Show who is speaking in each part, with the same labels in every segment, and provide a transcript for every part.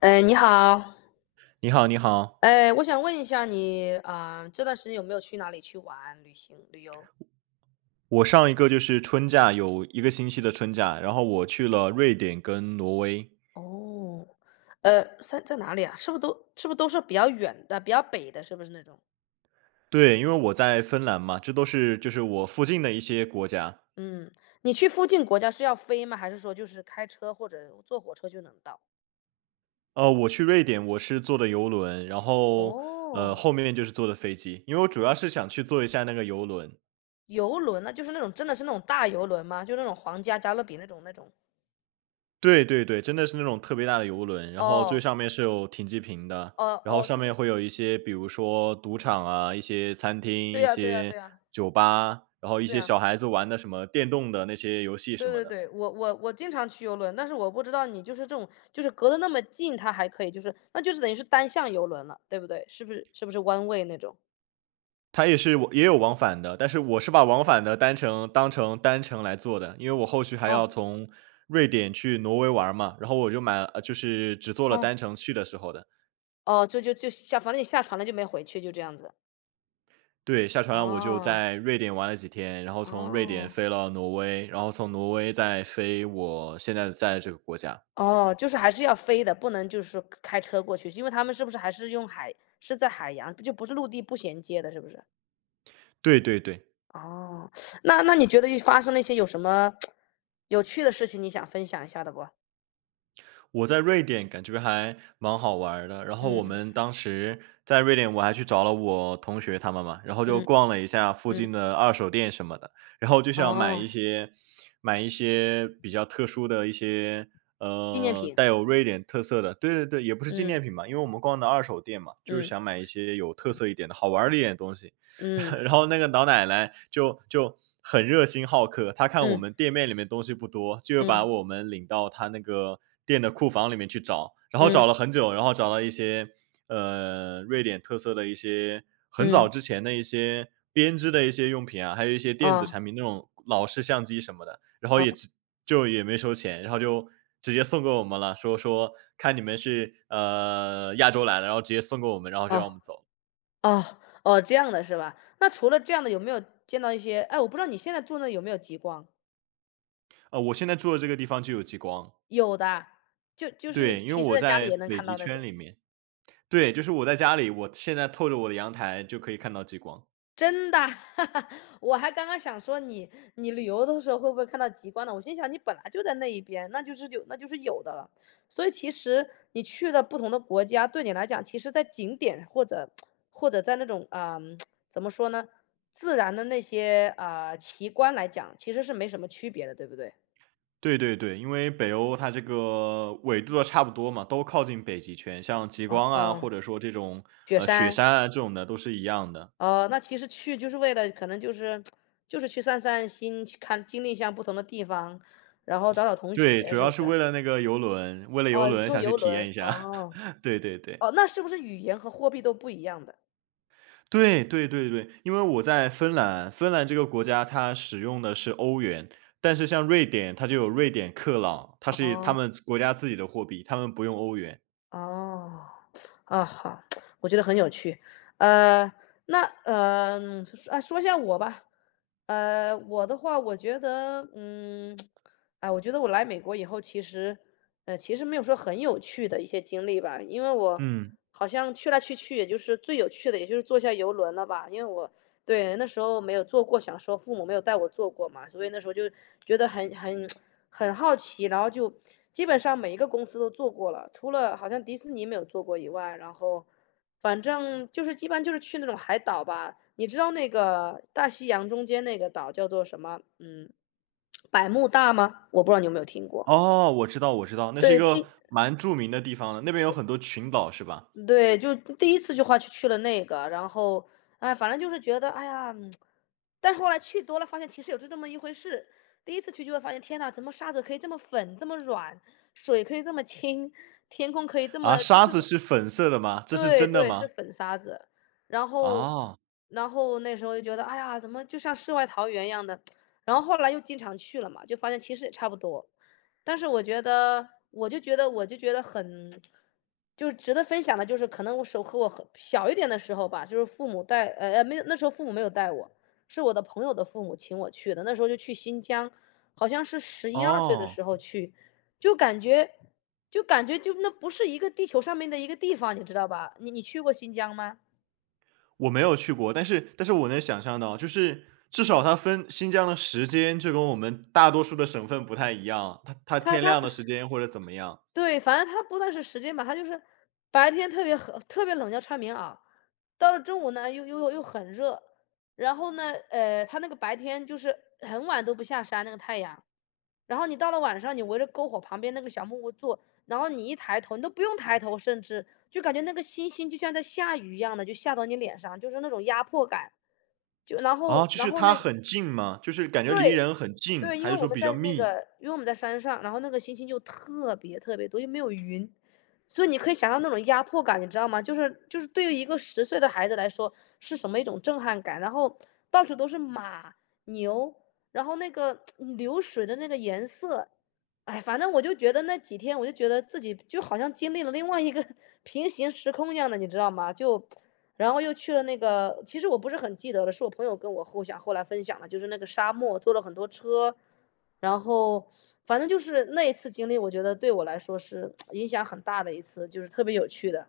Speaker 1: 哎，你好。
Speaker 2: 你好，你好。
Speaker 1: 哎，我想问一下你啊，这段时间有没有去哪里去玩、旅行、旅游？
Speaker 2: 我上一个就是春假，有一个星期的春假，然后我去了瑞典跟挪威。
Speaker 1: 哦。在哪里啊？是不是都是比较远的、比较北的？是不是那种？
Speaker 2: 对，因为我在芬兰嘛，这都是就是我附近的一些国家。
Speaker 1: 嗯。你去附近国家是要飞吗？还是说就是开车或者坐火车就能到？
Speaker 2: 我去瑞典，我是坐的游轮，然后
Speaker 1: 哦。
Speaker 2: 后面就是坐的飞机，因为我主要是想去坐一下那个游轮。
Speaker 1: 游轮呢？就是那种真的是那种大游轮吗？就那种皇家加勒比那种？
Speaker 2: 对对对，真的是那种特别大的游轮，然后最
Speaker 1: 哦，
Speaker 2: 上面是有停机坪的，
Speaker 1: 哦，
Speaker 2: 然后
Speaker 1: 哦，
Speaker 2: 上
Speaker 1: 就是，
Speaker 2: 面会有一些，比如说赌场
Speaker 1: 嗯，
Speaker 2: 啊，一些餐厅，
Speaker 1: 对
Speaker 2: 一
Speaker 1: 呀，对呀，
Speaker 2: 些
Speaker 1: 对呀，
Speaker 2: 酒吧，然后一
Speaker 1: 对
Speaker 2: 些
Speaker 1: 呀。
Speaker 2: 小孩子玩的什么电动的那些游戏
Speaker 1: 对
Speaker 2: 什么
Speaker 1: 对
Speaker 2: 的。
Speaker 1: 对，我经常去游轮，但是我不知道你就是这种，就是隔得那么近，它还可以，就是那就是等于是单向游轮了，对不对？是不是弯位那种？
Speaker 2: 它也是也有往返的，但是我是把往返的单程当成单程来做的，因为我后续还要
Speaker 1: 哦，
Speaker 2: 从瑞典去挪威玩嘛，然后我就买了就是只做了
Speaker 1: 哦，
Speaker 2: 单程去的时候的。
Speaker 1: 哦。就就就下，反正你下船了就没回去，就这样子。
Speaker 2: 对，下船了我就
Speaker 1: 哦，
Speaker 2: 在瑞典玩了几天，然后从瑞典
Speaker 1: 哦，
Speaker 2: 飞了挪威，然后从挪威再飞我现在在的这个国家。
Speaker 1: 哦，就是还是要飞的，不能就是说开车过去，因为他们是不是还是用海，是在海洋，就不是陆地不衔接的，是不是？
Speaker 2: 对对对。
Speaker 1: 哦。那你觉得又发生那些有什么 有趣的事情，你想分享一下的不？
Speaker 2: 我在瑞典感觉还蛮好玩儿的，然后我
Speaker 1: 嗯，
Speaker 2: 们当时在瑞典，我还去找了我同学他们嘛，然后就
Speaker 1: 嗯，
Speaker 2: 逛了一下附
Speaker 1: 嗯。
Speaker 2: 近的二手店什么的，然后就想买
Speaker 1: 哦，
Speaker 2: 一些比较特殊的一些，
Speaker 1: 纪念品，
Speaker 2: 带有瑞典特色的，对对对，也不是纪
Speaker 1: 嗯，
Speaker 2: 念品吧，因为我们逛的二手店嘛，就是
Speaker 1: 嗯，
Speaker 2: 想买一些有特色一点的、好玩儿的一点的东西。
Speaker 1: 嗯，
Speaker 2: 然后那个老奶奶就很热心好客，她看我
Speaker 1: 嗯，
Speaker 2: 们店面里面东西不多，就又把
Speaker 1: 嗯，
Speaker 2: 我们领到她那个店的库房里面去找，然后
Speaker 1: 嗯，
Speaker 2: 找了很久，然后找到一些瑞典特色的一些很
Speaker 1: 嗯，
Speaker 2: 早之前的一些编织的一些用品啊，还有一些电子
Speaker 1: 哦，
Speaker 2: 产品那种老式相机什么的，然后
Speaker 1: 哦，
Speaker 2: 就也没收钱，然后就直接送给我们了，说你们是亚洲来的，然后直接送给我们，然后就让我
Speaker 1: 哦，
Speaker 2: 们走。
Speaker 1: 哦，哦，这样的是吧？那除了这样的，有没有见到一些？哎，我不知道你现在住那有没有极光？
Speaker 2: 我现在住的这个地方就有极光。
Speaker 1: 有的。就是你
Speaker 2: 对，因为
Speaker 1: 平时
Speaker 2: 我
Speaker 1: 在家里
Speaker 2: 在
Speaker 1: 也能
Speaker 2: 北
Speaker 1: 看
Speaker 2: 极
Speaker 1: 到那
Speaker 2: 圈
Speaker 1: 种。
Speaker 2: 里面。对，就是我在家里，我现在透着我的阳台就可以看到极光。
Speaker 1: 真的？我还刚刚想说你，你旅游的时候会不会看到极光呢？我心想你本来就在那一边，那就是有，那就是有的了。所以其实你去的不同的国家，对你来讲，其实在景点或者在那种啊、嗯怎么说呢，自然的那些啊、奇观来讲，其实是没什么区别的，对不对？
Speaker 2: 对对对，因为北欧它这个纬度都差不多嘛，都靠近北极圈，像极
Speaker 1: 哦，
Speaker 2: 光啊，或者说这种，
Speaker 1: 雪
Speaker 2: 雪
Speaker 1: 山。
Speaker 2: 山啊，这种的都是一样的。
Speaker 1: 哦，那其实去就是为了可能就是去散散心，去看经历一下不同的地方，然后找找同
Speaker 2: 对，
Speaker 1: 学，
Speaker 2: 主
Speaker 1: 是
Speaker 2: 要
Speaker 1: 不
Speaker 2: 是
Speaker 1: 是？
Speaker 2: 为了那个游轮，为了游
Speaker 1: 哦，
Speaker 2: 轮
Speaker 1: 坐
Speaker 2: 想去
Speaker 1: 游
Speaker 2: 体验
Speaker 1: 轮。
Speaker 2: 一下。
Speaker 1: 哦，
Speaker 2: 对对对。
Speaker 1: 哦，那是不是语言和货币都不一样的？
Speaker 2: 对对对对，因为我在芬兰，芬兰这个国家它使用的是欧元，但是像瑞典，它就有瑞典克朗，它是他
Speaker 1: 哦，
Speaker 2: 们国家自己的货币，他们不用欧元。
Speaker 1: 哦，啊，好。我觉得很有趣。呃，那说一下我吧。我的话，我觉得，哎，我觉得我来美国以后，其实，其实没有说很有趣的一些经历吧，因为我
Speaker 2: 嗯，
Speaker 1: 好像去来去去，也就是最有趣的，也就是坐下游轮了吧，因为我对，那时候没有做过，想说父母没有带我做过嘛，所以那时候就觉得很好奇，然后就基本上每一个公司都做过了，除了好像迪士尼没有做过以外，然后反正就是一般就是去那种海岛吧。你知道那个大西洋中间那个岛叫做什么？嗯，百慕大吗？我不知道你有没有听过。
Speaker 2: 哦，我知道我知道，那是一
Speaker 1: 对。
Speaker 2: 个蛮著名的地方了，那边有很多群岛是吧？
Speaker 1: 对，就第一次就花去了那个，然后，哎，反正就是觉得，哎呀，但是后来去多了，发现其实有这么一回事。第一次去就会发现，天呐，怎么沙子可以这么粉，这么软，水可以这么清，天空可以这
Speaker 2: 啊，
Speaker 1: 么，就
Speaker 2: 沙
Speaker 1: 是，
Speaker 2: 子是粉色的吗？这是
Speaker 1: 对
Speaker 2: 真的
Speaker 1: 对，是
Speaker 2: 吗？
Speaker 1: 粉沙子。然后
Speaker 2: 哦
Speaker 1: 那时候就觉得，哎呀，怎么就像世外桃源一样的。然后后来又经常去了嘛，就发现其实也差不多。但是我就觉得很就是值得分享的，就是可能我手和我很小一点的时候吧，就是父母带没有，那时候父母没有带我，是我的朋友的父母请我去的。那时候就去新疆，好像是十一二岁的
Speaker 2: 哦。
Speaker 1: 时候去，就感觉就感觉就那不是一个地球上面的一个地方，你知道吧？你你去过新疆吗？
Speaker 2: 我没有去过，但是我能想象到，就是至少它分新疆的时间就跟我们大多数的省份不太一样，它
Speaker 1: 它
Speaker 2: 天
Speaker 1: 它
Speaker 2: 亮的时间或者怎么样。
Speaker 1: 对，反正它不但是时间吧，它就是白天特别很特别冷，要穿棉袄，到了中午呢又很热，然后呢，它那个白天就是很晚都不下山那个太阳，然后你到了晚上，你围着篝火旁边那个小木屋坐，然后你一抬头，你都不用抬头，甚至就感觉那个星星就像在下雨一样的，就下到你脸上，就是那种压迫感。就然后
Speaker 2: 啊，就
Speaker 1: 然
Speaker 2: 是
Speaker 1: 后
Speaker 2: 它
Speaker 1: 那
Speaker 2: 很近吗？就是感觉离
Speaker 1: 对，
Speaker 2: 人很近，
Speaker 1: 对，
Speaker 2: 还是说比较密？
Speaker 1: 因为我们在山上，然后那个星星就特别特别多，又没有云，所以你可以想象那种压迫感，你知道吗？就是对于一个十岁的孩子来说，是什么一种震撼感。然后到处都是马、牛，然后那个嗯流水的那个颜色，哎，反正我就觉得那几天，我就觉得自己就好像经历了另外一个 平行时空一样的，你知道吗？就然后又去了那个，其实我不是很记得了，是我朋友跟我后来分享的，就是那个沙漠，坐了很多车，然后反正就是那一次经历，我觉得对我来说是影响很大的一次，就是特别有趣的。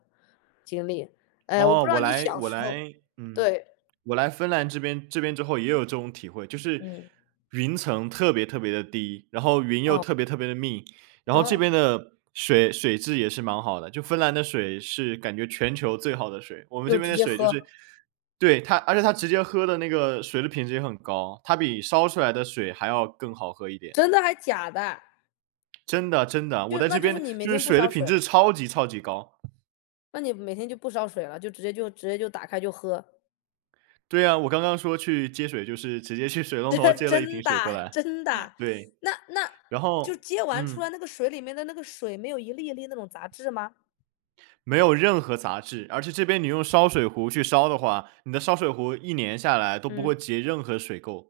Speaker 1: 哎，我
Speaker 2: 哦，
Speaker 1: 不知道
Speaker 2: 我
Speaker 1: 你
Speaker 2: 来
Speaker 1: 小
Speaker 2: 我
Speaker 1: 时候，
Speaker 2: 来，嗯，
Speaker 1: 对，
Speaker 2: 我来芬兰这边之后也有这种体会，就是
Speaker 1: 嗯，
Speaker 2: 云层特别特别的低，然后云又
Speaker 1: 哦，
Speaker 2: 特别特别的密，然后这
Speaker 1: 哦，
Speaker 2: 边的水质也是蛮好的，就芬兰的水是感觉全球最好的水，我们
Speaker 1: 就
Speaker 2: 这
Speaker 1: 直
Speaker 2: 边的
Speaker 1: 接
Speaker 2: 水就是
Speaker 1: 喝。
Speaker 2: 对它，而且它直接喝的那个水的品质也很高，它比烧出来的水还要更好喝一点，
Speaker 1: 真的还假的？
Speaker 2: 真的真的，我
Speaker 1: 就
Speaker 2: 在
Speaker 1: 那
Speaker 2: 这
Speaker 1: 就是
Speaker 2: 边
Speaker 1: 你每
Speaker 2: 就是
Speaker 1: 天不
Speaker 2: 水的
Speaker 1: 烧水
Speaker 2: 品质
Speaker 1: 了，
Speaker 2: 超级超级高。
Speaker 1: 那你每天就不烧水了，就直接就直接就打开就喝。
Speaker 2: 对呀，我刚刚说去接水，就是直接去水龙
Speaker 1: 这
Speaker 2: 头接了一
Speaker 1: 真
Speaker 2: 瓶
Speaker 1: 的，
Speaker 2: 水过来。
Speaker 1: 真的。
Speaker 2: 对，
Speaker 1: 那那
Speaker 2: 然
Speaker 1: 就
Speaker 2: 后
Speaker 1: 接完出
Speaker 2: 嗯，
Speaker 1: 来那个水里面的那个水没有一粒一粒那种杂质吗？
Speaker 2: 没有任何杂质，而且这边你用烧水壶去烧的话，你的烧水壶一年下来都不
Speaker 1: 嗯。
Speaker 2: 会结任何水垢。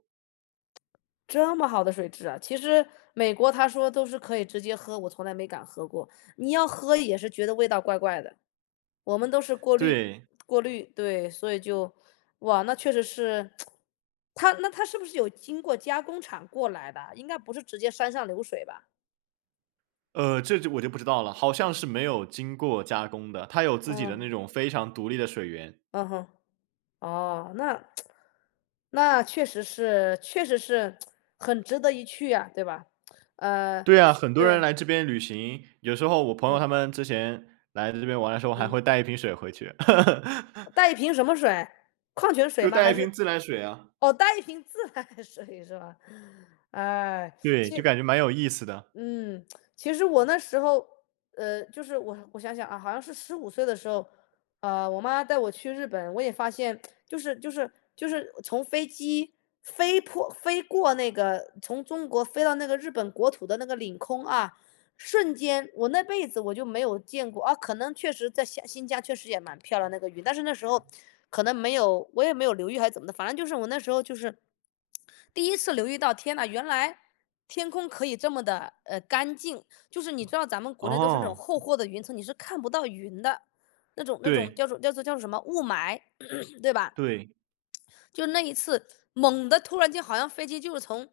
Speaker 1: 这么好的水质啊，其实美国他说都是可以直接喝，我从来没敢喝过。你要喝也是觉得味道怪怪的，我们都是过滤，
Speaker 2: 对，
Speaker 1: 对，所以就，哇，那确实是，他那他是不是有经过加工厂过来的啊？应该不是直接山上流水吧？
Speaker 2: 这就我就不知道了，好像是没有经过加工的，它有自己的
Speaker 1: 嗯，
Speaker 2: 那种非常独立的水源。
Speaker 1: 嗯哼。哦，那那确实是确实是很值得一去呀，对吧？呃，
Speaker 2: 对啊，很多人
Speaker 1: 对，
Speaker 2: 来这边旅行，有时候我朋友他
Speaker 1: 嗯，
Speaker 2: 们之前来这边玩的时候还
Speaker 1: 嗯，
Speaker 2: 会带一瓶水回去，
Speaker 1: 带一瓶什么水？矿泉 水
Speaker 2: 就
Speaker 1: 吗？
Speaker 2: 带
Speaker 1: 还
Speaker 2: 一
Speaker 1: 是
Speaker 2: 瓶自来水啊。
Speaker 1: 哦，带一瓶自来水是吧？哎，
Speaker 2: 对，就感觉蛮有意思的。
Speaker 1: 嗯，其实我那时候，就是我想想啊，好像是十五岁的时候，我妈带我去日本，我也发现，就是就是就是从飞机飞过那个从中国飞到那个日本国土的那个领空啊，瞬间，我那辈子我就没有见过啊。可能确实在新疆确实也蛮漂亮那个云，但是那时候可能没有，我也没有留意还是怎么的，反正就是我那时候就是第一次留意到，天呐，原来天空可以这么的干净。就是你知道咱们国内都是那种
Speaker 2: 哦，
Speaker 1: 厚厚的云层，你是看不到云的，那种
Speaker 2: 对，
Speaker 1: 叫做什么雾霾，对吧？
Speaker 2: 对，
Speaker 1: 就那一次，猛的突然间好像飞机就是从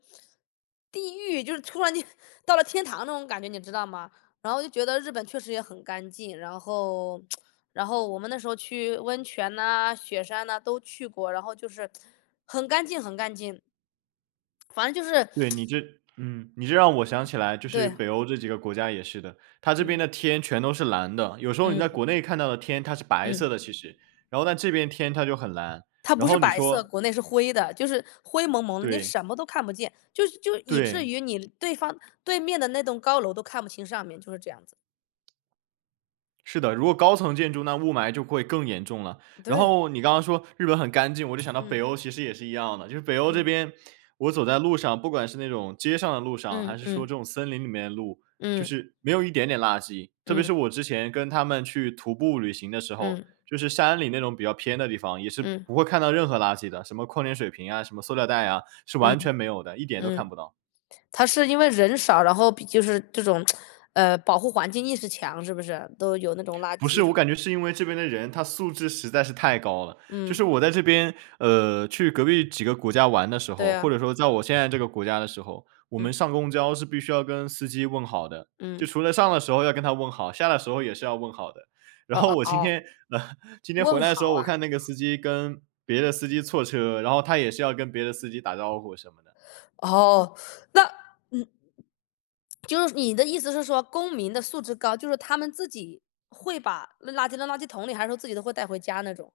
Speaker 1: 地狱，就是突然间 到了天堂那种感觉，你知道吗？然后就觉得日本确实也很干净，然后，然后我们那时候去温泉呐、雪山呐、都去过，然后就是很干净，很干净，反正就是
Speaker 2: 对，嗯，你这让我想起来，就是
Speaker 1: 对，
Speaker 2: 北欧这几个国家也是的，它这边的
Speaker 1: 嗯，
Speaker 2: 天全都是蓝的，有时候你在
Speaker 1: 嗯，
Speaker 2: 国内看到的天它是白
Speaker 1: 嗯，
Speaker 2: 色的其实，然后但这边天它就很蓝，
Speaker 1: 它不
Speaker 2: 然
Speaker 1: 是
Speaker 2: 后你
Speaker 1: 白色，
Speaker 2: 说
Speaker 1: 国内是灰的，就是灰蒙蒙的，你
Speaker 2: 对，
Speaker 1: 什么都看不见，就是就以至
Speaker 2: 对。
Speaker 1: 于你对面的那栋高楼都看不清上面，就是这样子，
Speaker 2: 是的，如果高层建筑，那雾霾就会更严重了。然
Speaker 1: 对。
Speaker 2: 后你刚刚说日本很干净，我就想到
Speaker 1: 嗯
Speaker 2: 北欧其实也是一样的，就是北欧这
Speaker 1: 嗯
Speaker 2: 边，我走在路上，不管是那种街上的路上，
Speaker 1: 嗯
Speaker 2: 还是说
Speaker 1: 嗯
Speaker 2: 这种森林里面的路，就
Speaker 1: 嗯
Speaker 2: 是没有一点点垃圾。特别
Speaker 1: 嗯
Speaker 2: 是我之前跟他们去徒步旅行的时候，
Speaker 1: 嗯
Speaker 2: 就是山里那种比较偏的地方，也是
Speaker 1: 嗯
Speaker 2: 不会看到任何垃圾的，什么矿泉水瓶啊，什么塑料袋啊，是
Speaker 1: 嗯
Speaker 2: 完全没有的，一点都看
Speaker 1: 嗯，
Speaker 2: 不到。
Speaker 1: 他是因为人少，然后比就是这种，保护环境意识强，是不是？都有那种垃
Speaker 2: 不是，
Speaker 1: 圾
Speaker 2: 我
Speaker 1: 桶。
Speaker 2: 感觉是因为这边的人他素质实在是太高了。就
Speaker 1: 嗯，
Speaker 2: 是我在这边，去隔壁几个国家玩的时
Speaker 1: 对
Speaker 2: 候，或
Speaker 1: 啊，
Speaker 2: 者说在我现在这个国家的时候，我们
Speaker 1: 嗯
Speaker 2: 上公交是必须要跟司机问好的，就
Speaker 1: 嗯，
Speaker 2: 除了上的时候要跟他问好，下的时候也是要问好的。然
Speaker 1: 哦
Speaker 2: 后
Speaker 1: 哦
Speaker 2: 我今
Speaker 1: 哦，
Speaker 2: 天，呃，今天回
Speaker 1: 问
Speaker 2: 来的时
Speaker 1: 好
Speaker 2: 候，我
Speaker 1: 啊。
Speaker 2: 看那个司机跟别的司机错车，然后他也是要跟别的司机打招呼什么的。
Speaker 1: 哦，那嗯，就是你的意思是说，公民的素质高，就是他们自己会把那垃圾扔垃圾桶里，还是说自己都会带回家那种？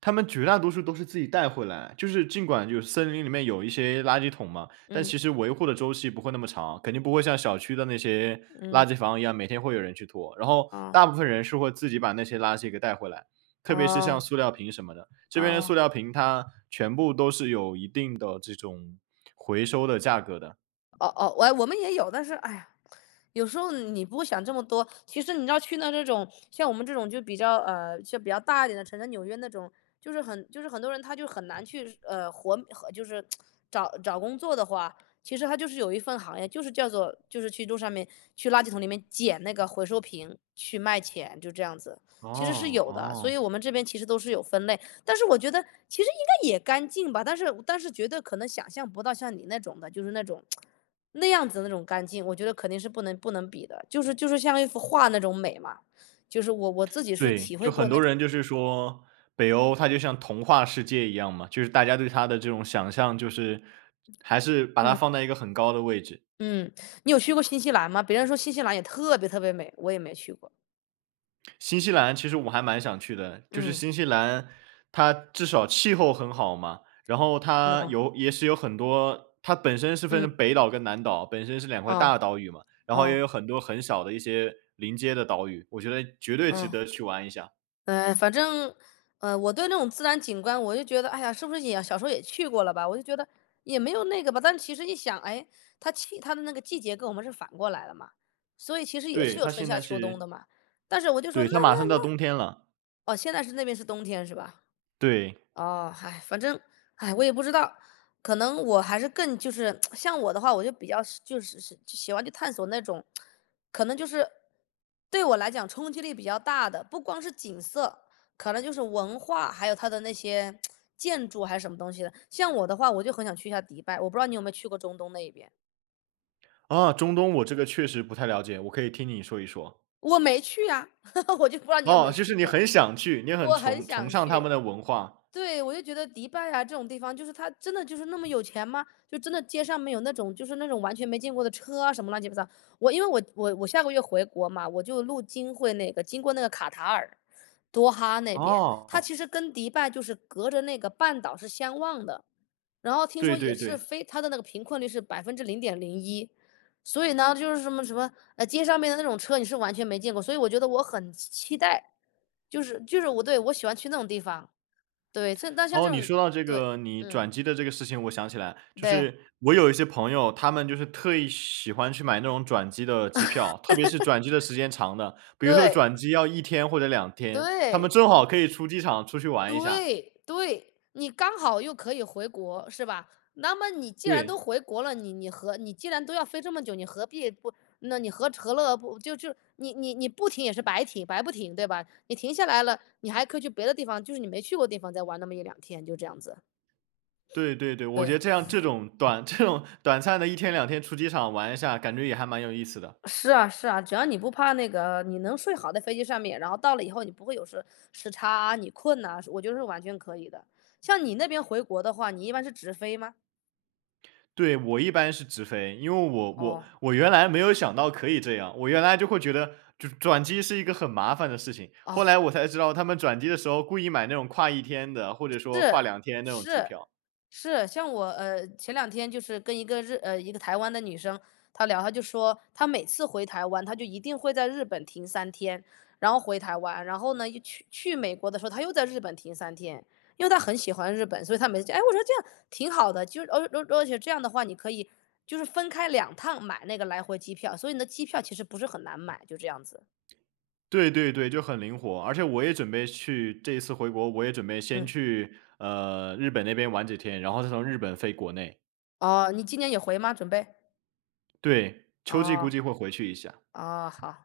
Speaker 2: 他们绝大多数都是自己带回来，就是尽管有森林里面有一些垃圾桶嘛，但
Speaker 1: 嗯
Speaker 2: 其实维护的周期不会那么长，肯定不会像小区的那些
Speaker 1: 嗯，
Speaker 2: 垃圾房一样，每天会有人去拖。然后
Speaker 1: 哦
Speaker 2: 大部分人是会自己把那些垃圾给带回来，特别是像
Speaker 1: 哦
Speaker 2: 塑料瓶什么的，这边的塑
Speaker 1: 哦。
Speaker 2: 料瓶它全部都是有一定的这种回收的价格的。
Speaker 1: 哦哦，我们也有，但是哎呀，有时候你不想这么多。其实你知道去那这种像我们这种就比较大一点的城市，纽约那种，就是很多人他就很难去活和就是 找找工作的话，其实他就是有一份行业，就是叫做去路上面去垃圾桶里面捡那个回收瓶去卖钱，就这样子，其实是
Speaker 2: 哦
Speaker 1: 有的。所
Speaker 2: 哦。
Speaker 1: 以我们这边其实都是有分类，但是我觉得其实应该也干净吧，但是绝对可能想象不到像你那种的，就是那种那样子的那种干净，我觉得肯定是不能比的，就是像一幅画那种美嘛，就是我自己是
Speaker 2: 对，
Speaker 1: 体会
Speaker 2: 就
Speaker 1: 过
Speaker 2: 很
Speaker 1: 那
Speaker 2: 多
Speaker 1: 种，
Speaker 2: 人就是说，北欧它就像童话世界一样嘛，就是大家对它的这种想象，就是还是把它
Speaker 1: 嗯
Speaker 2: 放在一个很高的位置。
Speaker 1: 嗯，你有去过新西兰吗？别人说新西兰也特别特别美，我也没去过，
Speaker 2: 新西兰其实我还蛮想去的，就是
Speaker 1: 嗯
Speaker 2: 新西兰，它至少气候很好嘛，然后
Speaker 1: 嗯
Speaker 2: 它
Speaker 1: 哦
Speaker 2: 有也是有很多，它本身是分成
Speaker 1: 嗯
Speaker 2: 北岛跟南岛，本身是两块
Speaker 1: 哦
Speaker 2: 大岛屿嘛，然后也
Speaker 1: 哦
Speaker 2: 有很多很小的一些临街的岛屿，我觉得绝对值
Speaker 1: 嗯。
Speaker 2: 得去玩一下。
Speaker 1: 反正，我对那种自然景观，我就觉得，哎呀，是不是也小时候也去过了吧？我就觉得也没有那个吧。但其实一想，哎，它气它的那个季节跟我们是反过来的嘛，所以其实也是
Speaker 2: 对，
Speaker 1: 有
Speaker 2: 它
Speaker 1: 春
Speaker 2: 现
Speaker 1: 夏
Speaker 2: 在
Speaker 1: 秋冬
Speaker 2: 是
Speaker 1: 的嘛。但是我就说，
Speaker 2: 对，
Speaker 1: 那那
Speaker 2: 它马上到
Speaker 1: 那，
Speaker 2: 冬天了，
Speaker 1: 哦，现在是那边是冬天是吧？
Speaker 2: 对。
Speaker 1: 哦，唉，反正，唉，我也不知道，可能我还是更就是 像我的话，我就比较是就是是就喜欢去探索那种，可能就是对我来讲冲击力比较大的，不光是景色，可能就是文化，还有它的那些 建筑还是什么东西的。像我的话，我就很想去一下迪拜，我不知道你有没有去过中东那一边，
Speaker 2: 啊，中东我这个确实不太了解，我可以听你说一说。
Speaker 1: 我没去啊，我就不知道你有没有
Speaker 2: 哦，就
Speaker 1: 去
Speaker 2: 是你
Speaker 1: 过，
Speaker 2: 很想去，你很
Speaker 1: 我很
Speaker 2: 崇崇
Speaker 1: 想
Speaker 2: 尚他
Speaker 1: 去。
Speaker 2: 们的文化。
Speaker 1: 对，我就觉得迪拜啊这种地方，就是他真的就是那么有钱吗？就真的街上面有那种就是那种完全没见过的车啊什么乱七八糟。我因为我下个月回国嘛，我就路经会那个经过那个卡塔尔、多哈那边，它
Speaker 2: 哦，
Speaker 1: 其实跟迪拜就是隔着那个半岛是相望的。然后听
Speaker 2: 对
Speaker 1: 说也
Speaker 2: 对
Speaker 1: 是
Speaker 2: 对。
Speaker 1: 非它的那个贫困率是0.01%，所以呢就是什么什么街上面的那种车你是完全没见过，所以我觉得我很期待，就是我喜欢去那种地方。对，这像
Speaker 2: 哦，
Speaker 1: 这
Speaker 2: 你
Speaker 1: 种
Speaker 2: 说到这
Speaker 1: 对，
Speaker 2: 个你
Speaker 1: 嗯，
Speaker 2: 转机的这个事情，我想起来，就
Speaker 1: 对，
Speaker 2: 是我有一些朋友，他们就是特意喜欢去买那种转机的机票，特别是转机的时间长的，比如说
Speaker 1: 对，
Speaker 2: 转机要一天或者两天，他们
Speaker 1: 对，
Speaker 2: 正好可以出机场出去玩一下。
Speaker 1: 对，对，你刚好又可以回国，是吧？那么你既然都
Speaker 2: 对，
Speaker 1: 回国了，你既然都要飞这么久，你何必不那你何乐而不就你不停也是白停，白不停，对吧？你停下来了，你还可以去别的地方，就是你没去过的地方再玩那么一两天，就这样子，
Speaker 2: 对对对，我
Speaker 1: 对。
Speaker 2: 觉得这样这种短 这种短暂的一天两天出机场玩一下，感觉也还蛮有意思的。
Speaker 1: 是啊是啊，只要你不怕那个，你能睡好在飞机上面，然后到了以后你不会有时差啊，你困呐，我觉得是完全可以的。像你那边回国的话，你一般是直飞吗？
Speaker 2: 对，我一般是直飞，因为我我
Speaker 1: 哦，
Speaker 2: 我原来没有想到可以这样，我原来就会觉得就转机是一个很麻烦的事情，
Speaker 1: 哦。
Speaker 2: 后来我才知道他们转机的时候故意买那种跨一天的，或者说跨
Speaker 1: 是，
Speaker 2: 两天那种机
Speaker 1: 是，
Speaker 2: 票。
Speaker 1: 是，像我，前两天就是跟一个台湾的女生，她聊，她就说她每次回台湾，她就一定会在日本停三天，然后回台湾，然后呢，又去美国的时候，她又在日本停三天。因为她很喜欢日本，所以她每次就哎，我说这样挺好的，就是而且这样的话，你可以就是分开2趟买那个来回机票，所以你的机票其实不是很难买，就这样子。
Speaker 2: 对对对，就很灵活，而且我也准备去这一次回国，我也准备先
Speaker 1: 嗯，
Speaker 2: 去日本那边玩几天，然后再从日本飞国内。
Speaker 1: 哦，你今年也回吗？准备？
Speaker 2: 对，秋季估
Speaker 1: 哦，
Speaker 2: 计会回去一下。
Speaker 1: 哦，好。